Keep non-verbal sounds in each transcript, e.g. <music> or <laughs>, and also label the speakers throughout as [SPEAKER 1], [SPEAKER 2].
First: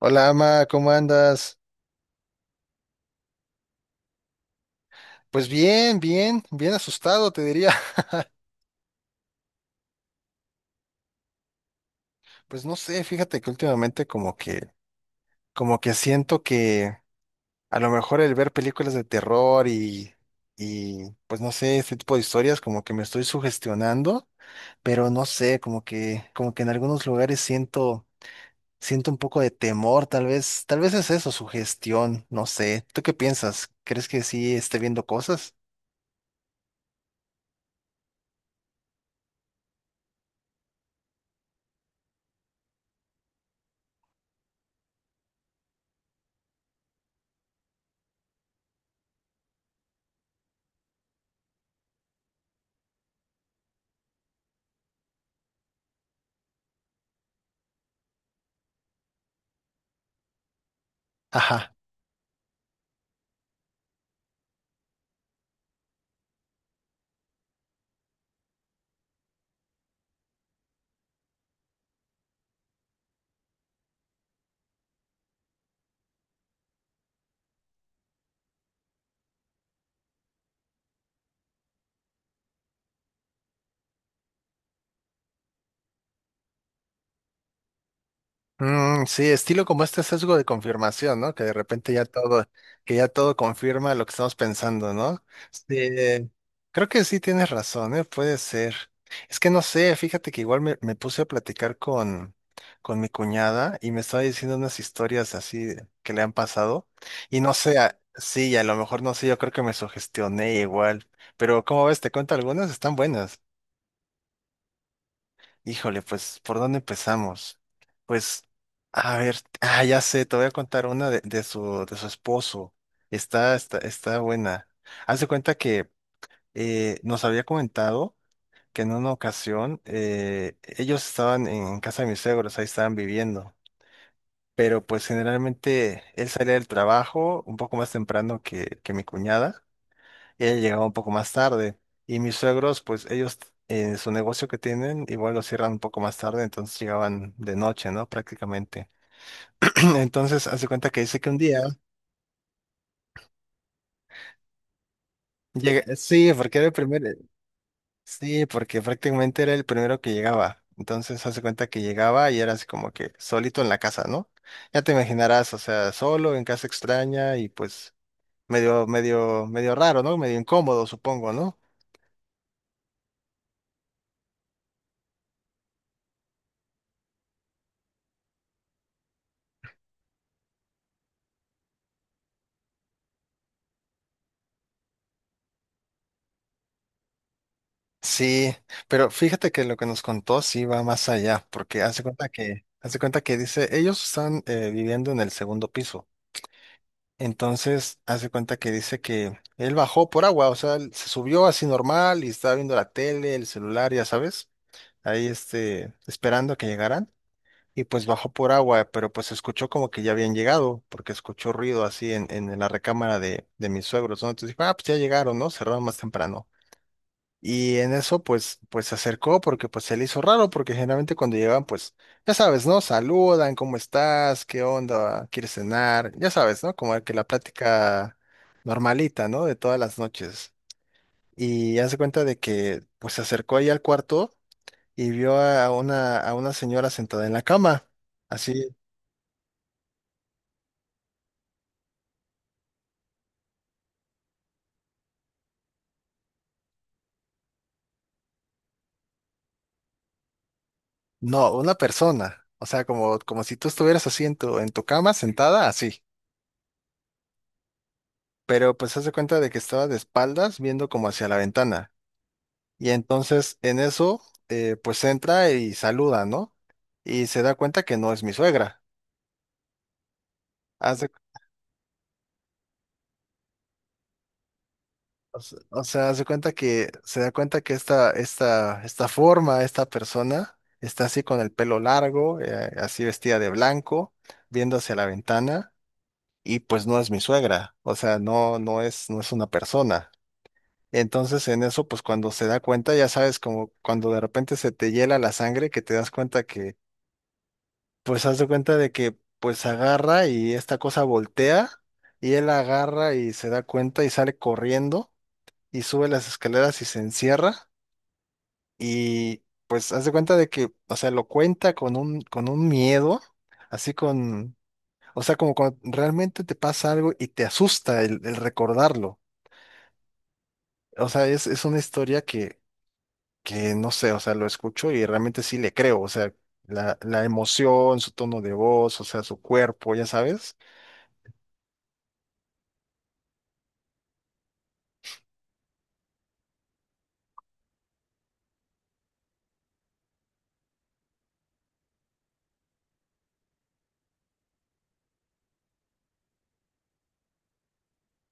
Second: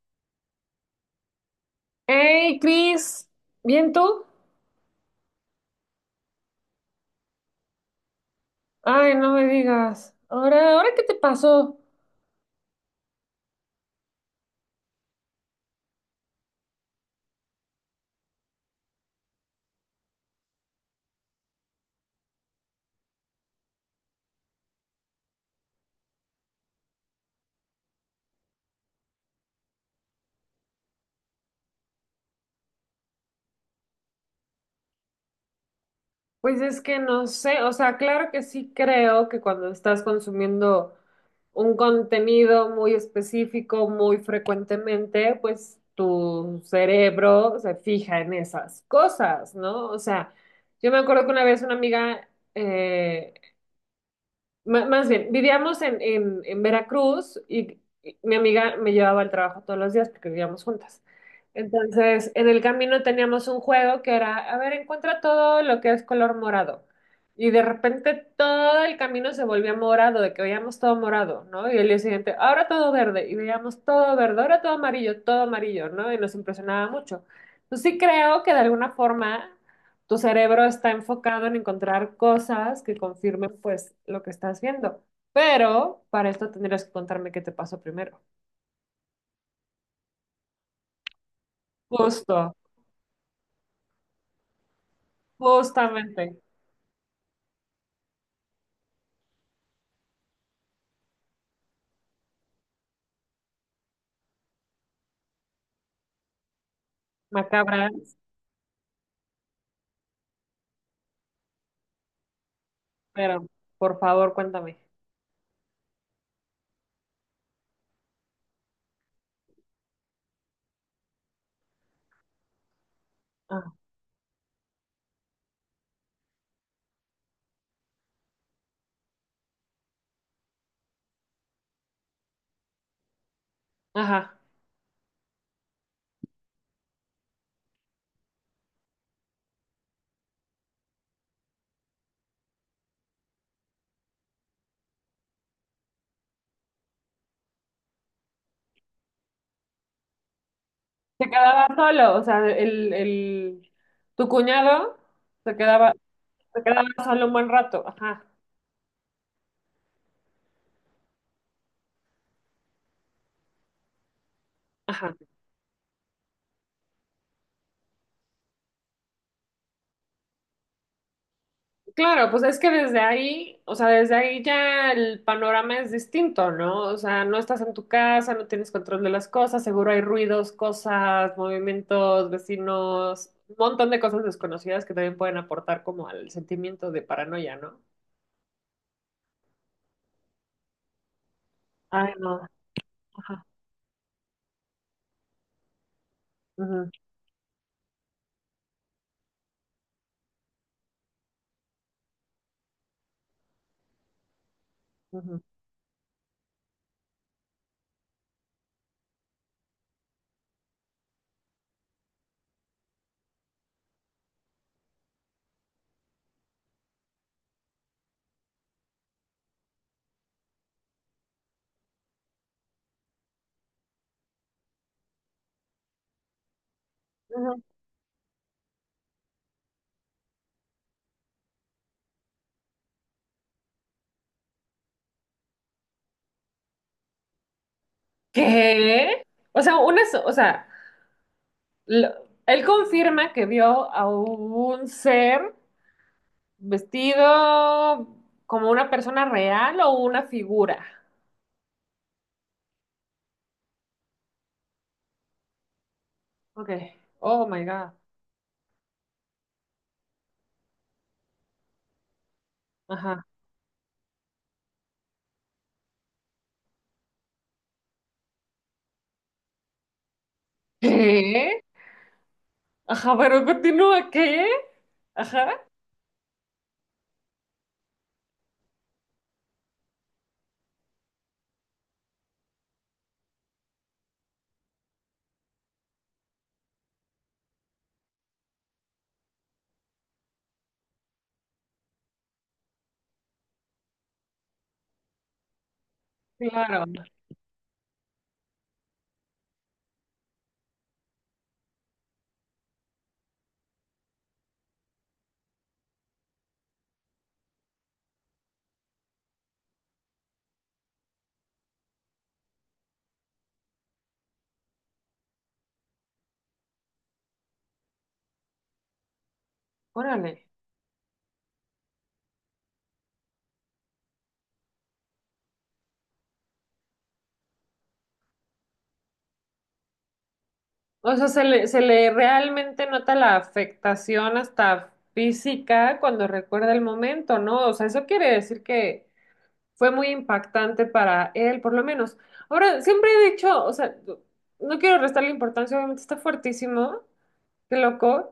[SPEAKER 1] Hola, Ama, ¿cómo andas?
[SPEAKER 2] Hey, Cris, ¿bien tú?
[SPEAKER 1] Pues bien, bien, bien asustado, te diría. <laughs>
[SPEAKER 2] Ay, no me digas. Ahora, ¿ahora qué te pasó?
[SPEAKER 1] Pues no sé, fíjate que últimamente como que siento que a lo mejor el ver películas de terror y pues no sé, este tipo de historias como que me estoy sugestionando, pero no sé, como que en algunos lugares siento un poco de temor, tal vez es eso, sugestión, no sé. ¿Tú qué piensas? ¿Crees que sí esté viendo cosas?
[SPEAKER 2] Pues es que no sé, o sea, claro que sí creo que cuando estás consumiendo un contenido muy específico, muy frecuentemente, pues tu cerebro se fija en esas cosas, ¿no? O sea, yo me acuerdo que una vez una amiga eh, más bien, vivíamos en Veracruz y mi amiga me llevaba al trabajo todos los días porque vivíamos juntas.
[SPEAKER 1] Ajá.
[SPEAKER 2] Entonces, en el camino teníamos un juego que era, a ver, encuentra todo lo que es color morado. Y de repente todo el camino se volvía morado, de que veíamos todo morado, ¿no? Y el día siguiente, ahora todo verde, y veíamos todo verde, ahora todo amarillo, ¿no? Y nos impresionaba mucho. Entonces sí creo que de alguna forma tu cerebro está enfocado en encontrar cosas que confirmen pues lo que estás viendo. Pero para esto tendrías que contarme qué te pasó primero.
[SPEAKER 1] Mm, sí, estilo como este sesgo de confirmación, ¿no? Que de repente ya todo,
[SPEAKER 2] Justo,
[SPEAKER 1] que ya todo confirma lo que estamos pensando, ¿no? Sí,
[SPEAKER 2] justamente,
[SPEAKER 1] creo que sí tienes razón, ¿eh? Puede ser. Es que no sé, fíjate que igual me puse a platicar con mi cuñada y me estaba diciendo unas historias así que le han pasado. Y no sé,
[SPEAKER 2] macabras,
[SPEAKER 1] sí, a lo mejor no sé, yo creo que me sugestioné igual. Pero, ¿cómo ves? Te cuento algunas, están buenas.
[SPEAKER 2] pero por favor cuéntame.
[SPEAKER 1] Híjole, pues, ¿por dónde empezamos? Pues, a ver, ah, ya sé, te voy a contar una de su esposo. Está,
[SPEAKER 2] Ah,
[SPEAKER 1] está, está buena. Haz de cuenta que nos había comentado que en una ocasión ellos estaban en casa de mis suegros, ahí estaban viviendo.
[SPEAKER 2] ajá.
[SPEAKER 1] Pero pues generalmente él salía del trabajo un poco más temprano que mi cuñada. Ella llegaba un poco más tarde. Y mis suegros, pues ellos, su negocio que tienen, igual lo cierran un poco más tarde, entonces llegaban de noche, ¿no? Prácticamente. <clears throat> Entonces, hace cuenta que dice que
[SPEAKER 2] Se
[SPEAKER 1] un día
[SPEAKER 2] quedaba solo, o sea, tu cuñado se
[SPEAKER 1] llega,
[SPEAKER 2] quedaba,
[SPEAKER 1] sí, porque
[SPEAKER 2] se
[SPEAKER 1] era el
[SPEAKER 2] quedaba
[SPEAKER 1] primero,
[SPEAKER 2] solo un buen rato. Ajá,
[SPEAKER 1] sí, porque prácticamente era el primero que llegaba. Entonces, hace cuenta que llegaba y era así como que solito en la casa, ¿no? Ya te
[SPEAKER 2] ajá.
[SPEAKER 1] imaginarás, o sea, solo en casa extraña y pues medio, medio, medio raro, ¿no? Medio incómodo, supongo, ¿no?
[SPEAKER 2] Claro, pues es que desde ahí, o sea, desde ahí ya el panorama es distinto, ¿no? O sea, no estás en tu casa, no tienes control de las cosas, seguro hay ruidos, cosas, movimientos, vecinos, un montón de cosas desconocidas que también pueden aportar como al sentimiento de paranoia, ¿no?
[SPEAKER 1] Sí, pero fíjate que lo que nos contó sí va más allá, porque hace
[SPEAKER 2] Ay,
[SPEAKER 1] cuenta
[SPEAKER 2] no.
[SPEAKER 1] que, hace cuenta que
[SPEAKER 2] Ajá.
[SPEAKER 1] dice, ellos están viviendo en el segundo piso.
[SPEAKER 2] Ujú,
[SPEAKER 1] Entonces, hace cuenta que dice que él bajó por agua, o sea, él se subió así normal y estaba viendo la tele, el celular, ya sabes, ahí
[SPEAKER 2] ujú,
[SPEAKER 1] esperando a que llegaran. Y pues bajó por agua, pero pues escuchó como que ya habían llegado, porque escuchó ruido así en la recámara de mis suegros, ¿no? Entonces dijo, ah, pues ya llegaron, ¿no? Cerraron más temprano. Y en eso, pues se acercó porque pues se le hizo raro, porque generalmente cuando llegan, pues, ya sabes, ¿no? Saludan, ¿cómo estás? ¿Qué onda? ¿Quieres cenar? Ya sabes, ¿no? Como que la
[SPEAKER 2] ujú.
[SPEAKER 1] plática normalita, ¿no? De todas las noches. Y hace cuenta de que, pues, se acercó ahí al cuarto y vio a una señora sentada en la cama. Así,
[SPEAKER 2] ¿Qué? O sea, o sea, lo- él confirma que vio a un ser. Vestido como una persona real o una figura.
[SPEAKER 1] no, una persona. O sea, como si tú estuvieras así en tu cama, sentada, así.
[SPEAKER 2] Ok. Oh my God.
[SPEAKER 1] Pero pues hace cuenta de que estaba de espaldas viendo como hacia la ventana. Y
[SPEAKER 2] Ajá.
[SPEAKER 1] entonces en eso, pues entra y saluda, ¿no? Y se da cuenta que no es mi suegra. Haz de-
[SPEAKER 2] ¿Qué? Ajá, pero continúa, ¿qué? Ajá.
[SPEAKER 1] o sea, hace cuenta que se da cuenta que esta forma, esta persona, está así con el pelo largo, así vestida de blanco, viendo hacia la ventana, y pues no es mi suegra. O sea, no, no es una persona. Entonces en eso, pues cuando se da cuenta, ya sabes, como cuando de repente se te hiela la sangre, que te das cuenta
[SPEAKER 2] Claro.
[SPEAKER 1] pues haz de cuenta de que pues agarra y esta cosa voltea y él agarra y se da cuenta y sale corriendo y sube las escaleras y se encierra y pues haz de cuenta de que, o sea, lo cuenta con un miedo, así con, o sea, como cuando realmente te pasa algo y te asusta el recordarlo.
[SPEAKER 2] Órale.
[SPEAKER 1] O sea, es una historia que no sé, o sea, lo escucho y realmente sí le creo, o sea, la emoción, su tono de voz, o sea, su cuerpo, ya sabes.
[SPEAKER 2] O sea, se le realmente nota la afectación hasta física cuando recuerda el momento, ¿no? O sea, eso quiere decir que fue muy impactante para él, por lo menos. Ahora, siempre he dicho, o sea, no quiero restarle importancia, obviamente está fuertísimo, qué loco.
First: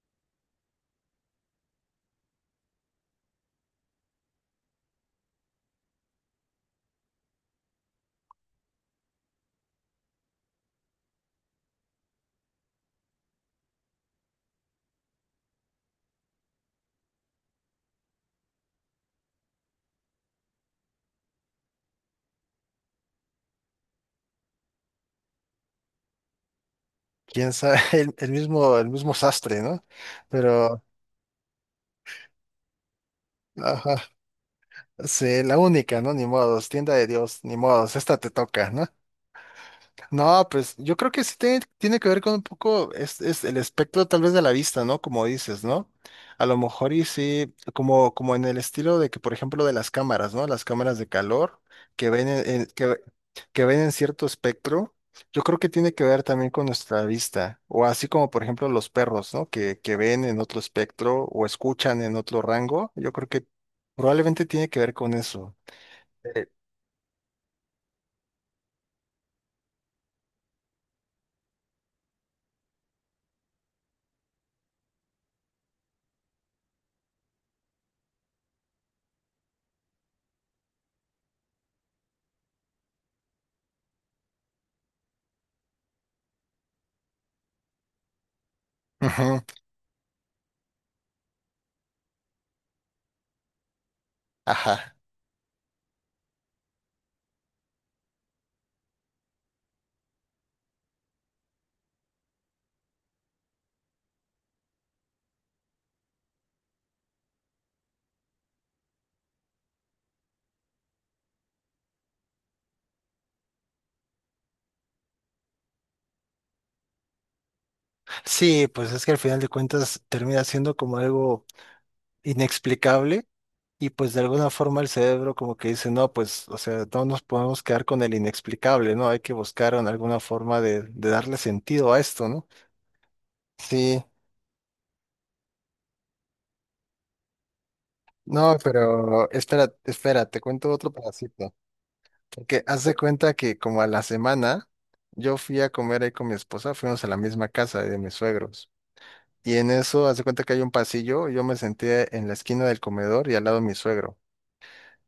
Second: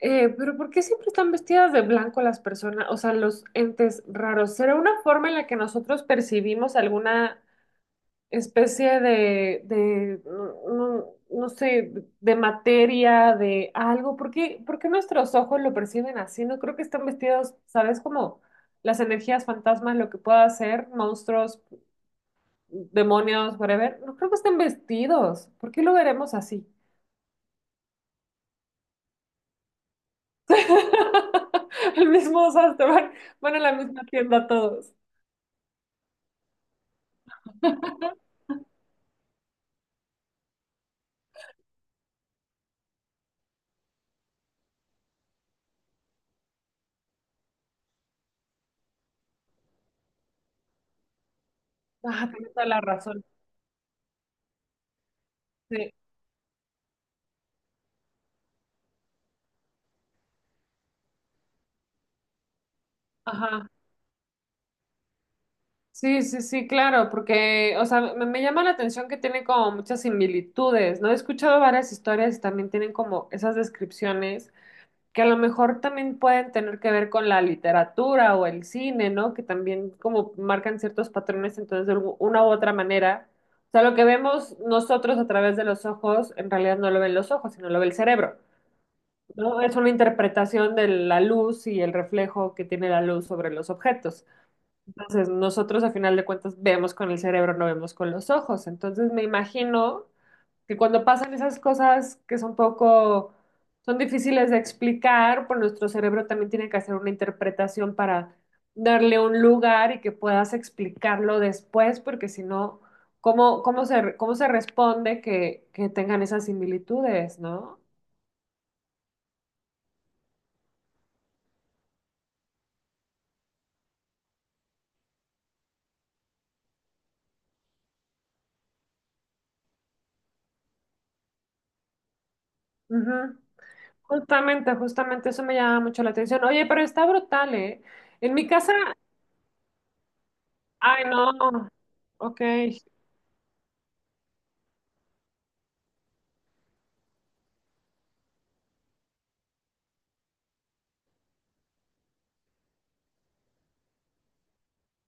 [SPEAKER 2] Pero ¿por qué siempre están vestidas de blanco las personas, o sea, los entes raros? ¿Será una forma en la que nosotros percibimos alguna especie no sé, de materia, de algo? Por qué nuestros ojos lo perciben así? No creo que están vestidos, ¿sabes? Como las energías fantasmas, lo que pueda ser, monstruos, demonios, whatever. No creo que estén vestidos. ¿Por qué lo veremos así?
[SPEAKER 1] Quién sabe, <laughs> el mismo sastre, ¿no? Pero,
[SPEAKER 2] <laughs> El mismo, o sea, te van, van a la
[SPEAKER 1] ajá,
[SPEAKER 2] misma tienda todos.
[SPEAKER 1] sí, la única, ¿no? Ni modos, tienda de Dios, ni modos, esta te toca, ¿no? No, pues yo creo que sí tiene que ver con un poco es el espectro tal vez de la vista, ¿no? Como dices, ¿no? A lo mejor y sí, como en el estilo de que, por ejemplo, de las cámaras, ¿no? Las cámaras de calor que
[SPEAKER 2] Ah,
[SPEAKER 1] ven en,
[SPEAKER 2] tienes toda
[SPEAKER 1] en-
[SPEAKER 2] la
[SPEAKER 1] que,
[SPEAKER 2] razón.
[SPEAKER 1] que ven en cierto espectro, yo creo que
[SPEAKER 2] Sí,
[SPEAKER 1] tiene que ver también con nuestra vista, o así como, por ejemplo, los perros, ¿no? Que ven en otro espectro o escuchan en otro rango, yo creo que
[SPEAKER 2] ajá.
[SPEAKER 1] probablemente tiene que ver con eso.
[SPEAKER 2] Sí, sí,
[SPEAKER 1] Eh,
[SPEAKER 2] sí, claro, porque, o sea, me llama la atención que tiene como muchas similitudes, ¿no? He escuchado varias historias y también tienen como esas descripciones que a lo mejor también pueden tener que ver con la literatura o el cine, ¿no? Que también como marcan ciertos patrones, entonces una u otra manera. O sea, lo que vemos nosotros a través de los ojos, en realidad no lo ven los ojos, sino lo ve el cerebro.
[SPEAKER 1] Ujú,
[SPEAKER 2] ¿No? Es una interpretación de la luz y el reflejo que tiene la luz sobre los objetos.
[SPEAKER 1] Ajá.
[SPEAKER 2] Entonces, nosotros a final de cuentas vemos con el cerebro, no vemos con los ojos. Entonces, me imagino que cuando pasan esas cosas que son poco, son difíciles de explicar, pues nuestro cerebro también tiene que hacer una interpretación para darle un lugar y que puedas explicarlo después, porque si no, ¿cómo, cómo se responde que tengan esas similitudes, ¿no?
[SPEAKER 1] Sí, pues es que al final de cuentas termina siendo como algo inexplicable y pues de alguna forma el cerebro como que dice, no, pues, o sea, no nos podemos quedar con el inexplicable, ¿no? Hay que buscar en alguna forma de darle sentido a esto, ¿no?
[SPEAKER 2] Ujú.
[SPEAKER 1] Sí,
[SPEAKER 2] Justamente, justamente eso me llama mucho la atención. Oye, pero está brutal, ¿eh? En mi
[SPEAKER 1] no,
[SPEAKER 2] casa,
[SPEAKER 1] pero espera, espera, te cuento otro
[SPEAKER 2] ay, no.
[SPEAKER 1] pedacito.
[SPEAKER 2] Ok.
[SPEAKER 1] Que haz de cuenta que como a la semana yo fui a comer ahí con mi esposa, fuimos a la misma casa de mis suegros. Y en eso, haz de cuenta que hay un pasillo, yo me senté en la esquina del comedor y al lado de mi suegro.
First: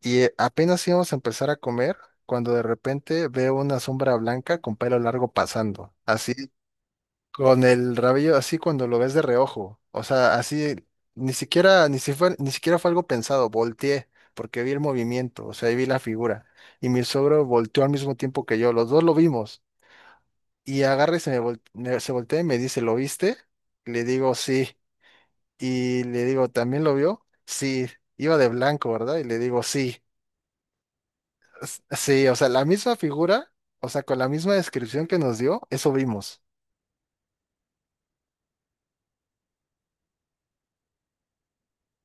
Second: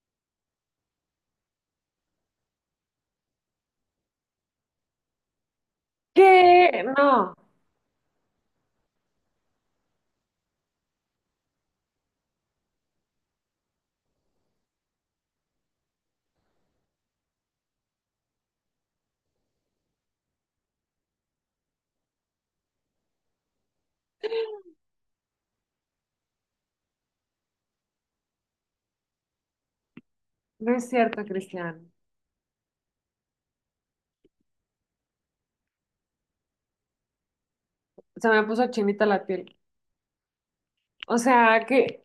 [SPEAKER 1] Y apenas íbamos a empezar a comer cuando de repente veo una sombra blanca con pelo largo pasando, así
[SPEAKER 2] ¿Qué? No,
[SPEAKER 1] con el rabillo, así cuando lo ves de reojo, o sea, así ni siquiera fue algo pensado, volteé porque vi el movimiento, o sea, ahí vi la figura y mi suegro volteó al mismo tiempo que yo, los dos lo vimos y agarra y se voltea y me dice, ¿lo viste? Le digo sí y le digo, ¿también lo vio? Sí, iba de blanco, ¿verdad? Y le digo sí.
[SPEAKER 2] no es cierto, Cristian.
[SPEAKER 1] Sí, o sea, la misma figura, o sea, con la misma descripción que nos dio, eso vimos.
[SPEAKER 2] Se me puso chinita la piel. O sea, que...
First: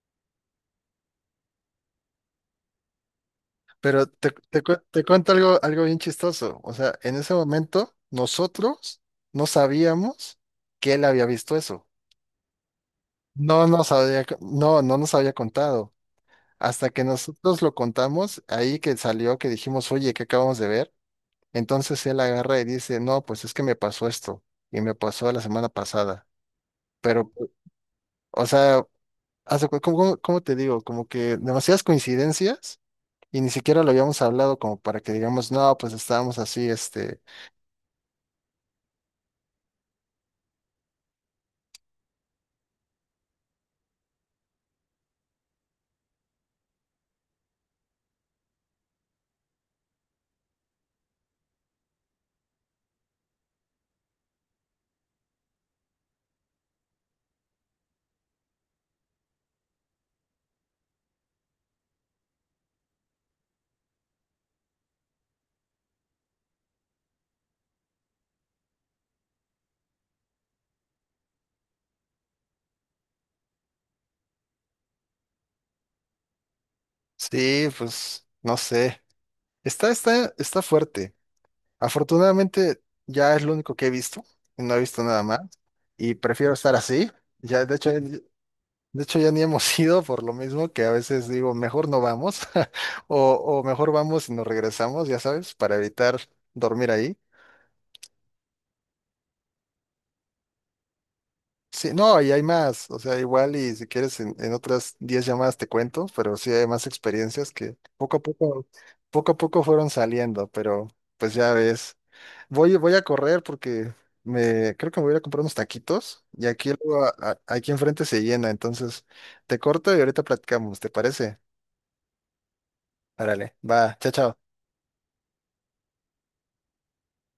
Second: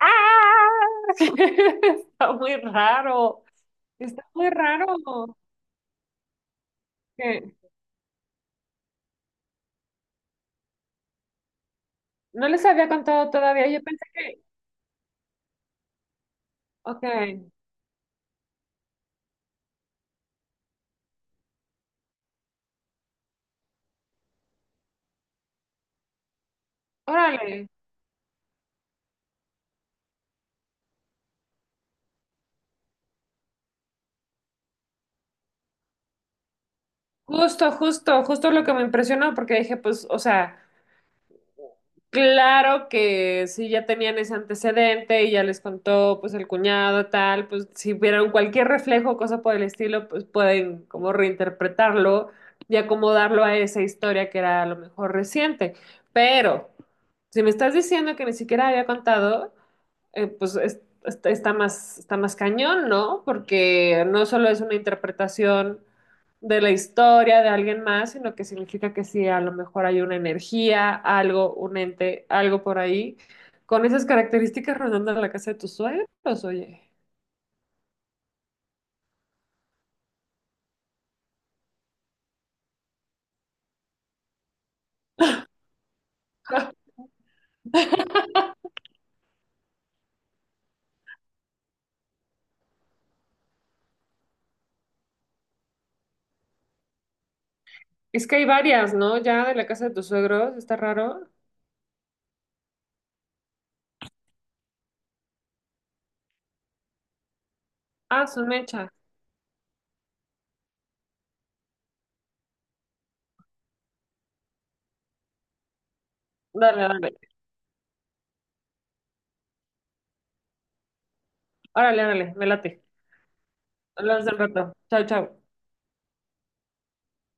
[SPEAKER 2] ¡Ah! <laughs> Está muy raro.
[SPEAKER 1] Pero
[SPEAKER 2] Está
[SPEAKER 1] te,
[SPEAKER 2] muy
[SPEAKER 1] te cu- te cuento
[SPEAKER 2] raro.
[SPEAKER 1] algo, bien chistoso. O sea, en ese
[SPEAKER 2] ¿Qué?
[SPEAKER 1] momento nosotros no sabíamos que él había visto eso.
[SPEAKER 2] No les había contado
[SPEAKER 1] No
[SPEAKER 2] todavía. Yo
[SPEAKER 1] nos
[SPEAKER 2] pensé
[SPEAKER 1] había, co-
[SPEAKER 2] que...
[SPEAKER 1] no, no, nos había contado. Hasta que
[SPEAKER 2] Ok.
[SPEAKER 1] nosotros lo contamos, ahí que salió, que dijimos, oye, ¿qué acabamos de ver? Entonces él agarra y dice, no, pues es que me pasó esto y me pasó la semana pasada. Pero,
[SPEAKER 2] Órale.
[SPEAKER 1] o sea, ¿cómo te digo? Como que demasiadas coincidencias y ni siquiera lo habíamos hablado como para que digamos, no, pues estábamos así,
[SPEAKER 2] Justo, justo, justo lo que me impresionó porque dije, pues, o sea... Claro que si ya tenían ese antecedente y ya les contó pues el cuñado tal, pues si vieron cualquier reflejo o cosa por el estilo, pues pueden como reinterpretarlo y acomodarlo a esa historia que era a lo mejor reciente. Pero si me estás diciendo que ni siquiera había contado, pues está, está más cañón, ¿no? Porque no solo es una interpretación de la historia de alguien más, sino que significa que sí, a lo mejor hay una energía, algo, un ente, algo por ahí, con esas características rondando la casa de tus suegros, oye.
[SPEAKER 1] sí, pues no sé. Está fuerte. Afortunadamente ya es lo único que he visto, y no he visto nada más y prefiero estar así. Ya, de hecho ya ni hemos <laughs> ido por lo mismo que a veces digo, mejor no vamos <laughs> o mejor vamos y nos regresamos, ya sabes, para evitar dormir ahí.
[SPEAKER 2] Es que hay varias, ¿no? Ya de la casa de tus suegros, está raro.
[SPEAKER 1] Sí, no, y hay más, o sea, igual y si quieres en otras 10 llamadas te cuento, pero sí hay más experiencias que
[SPEAKER 2] Ah, son mecha.
[SPEAKER 1] poco a poco fueron saliendo, pero pues ya ves, voy a correr porque creo que me voy a ir a comprar unos taquitos y aquí
[SPEAKER 2] Dale,
[SPEAKER 1] luego
[SPEAKER 2] dale.
[SPEAKER 1] aquí enfrente se llena, entonces te corto y ahorita platicamos, ¿te parece?
[SPEAKER 2] Órale, órale, me late.
[SPEAKER 1] Árale, va, chao,
[SPEAKER 2] Hablamos del
[SPEAKER 1] chao.
[SPEAKER 2] rato. Chao, chao.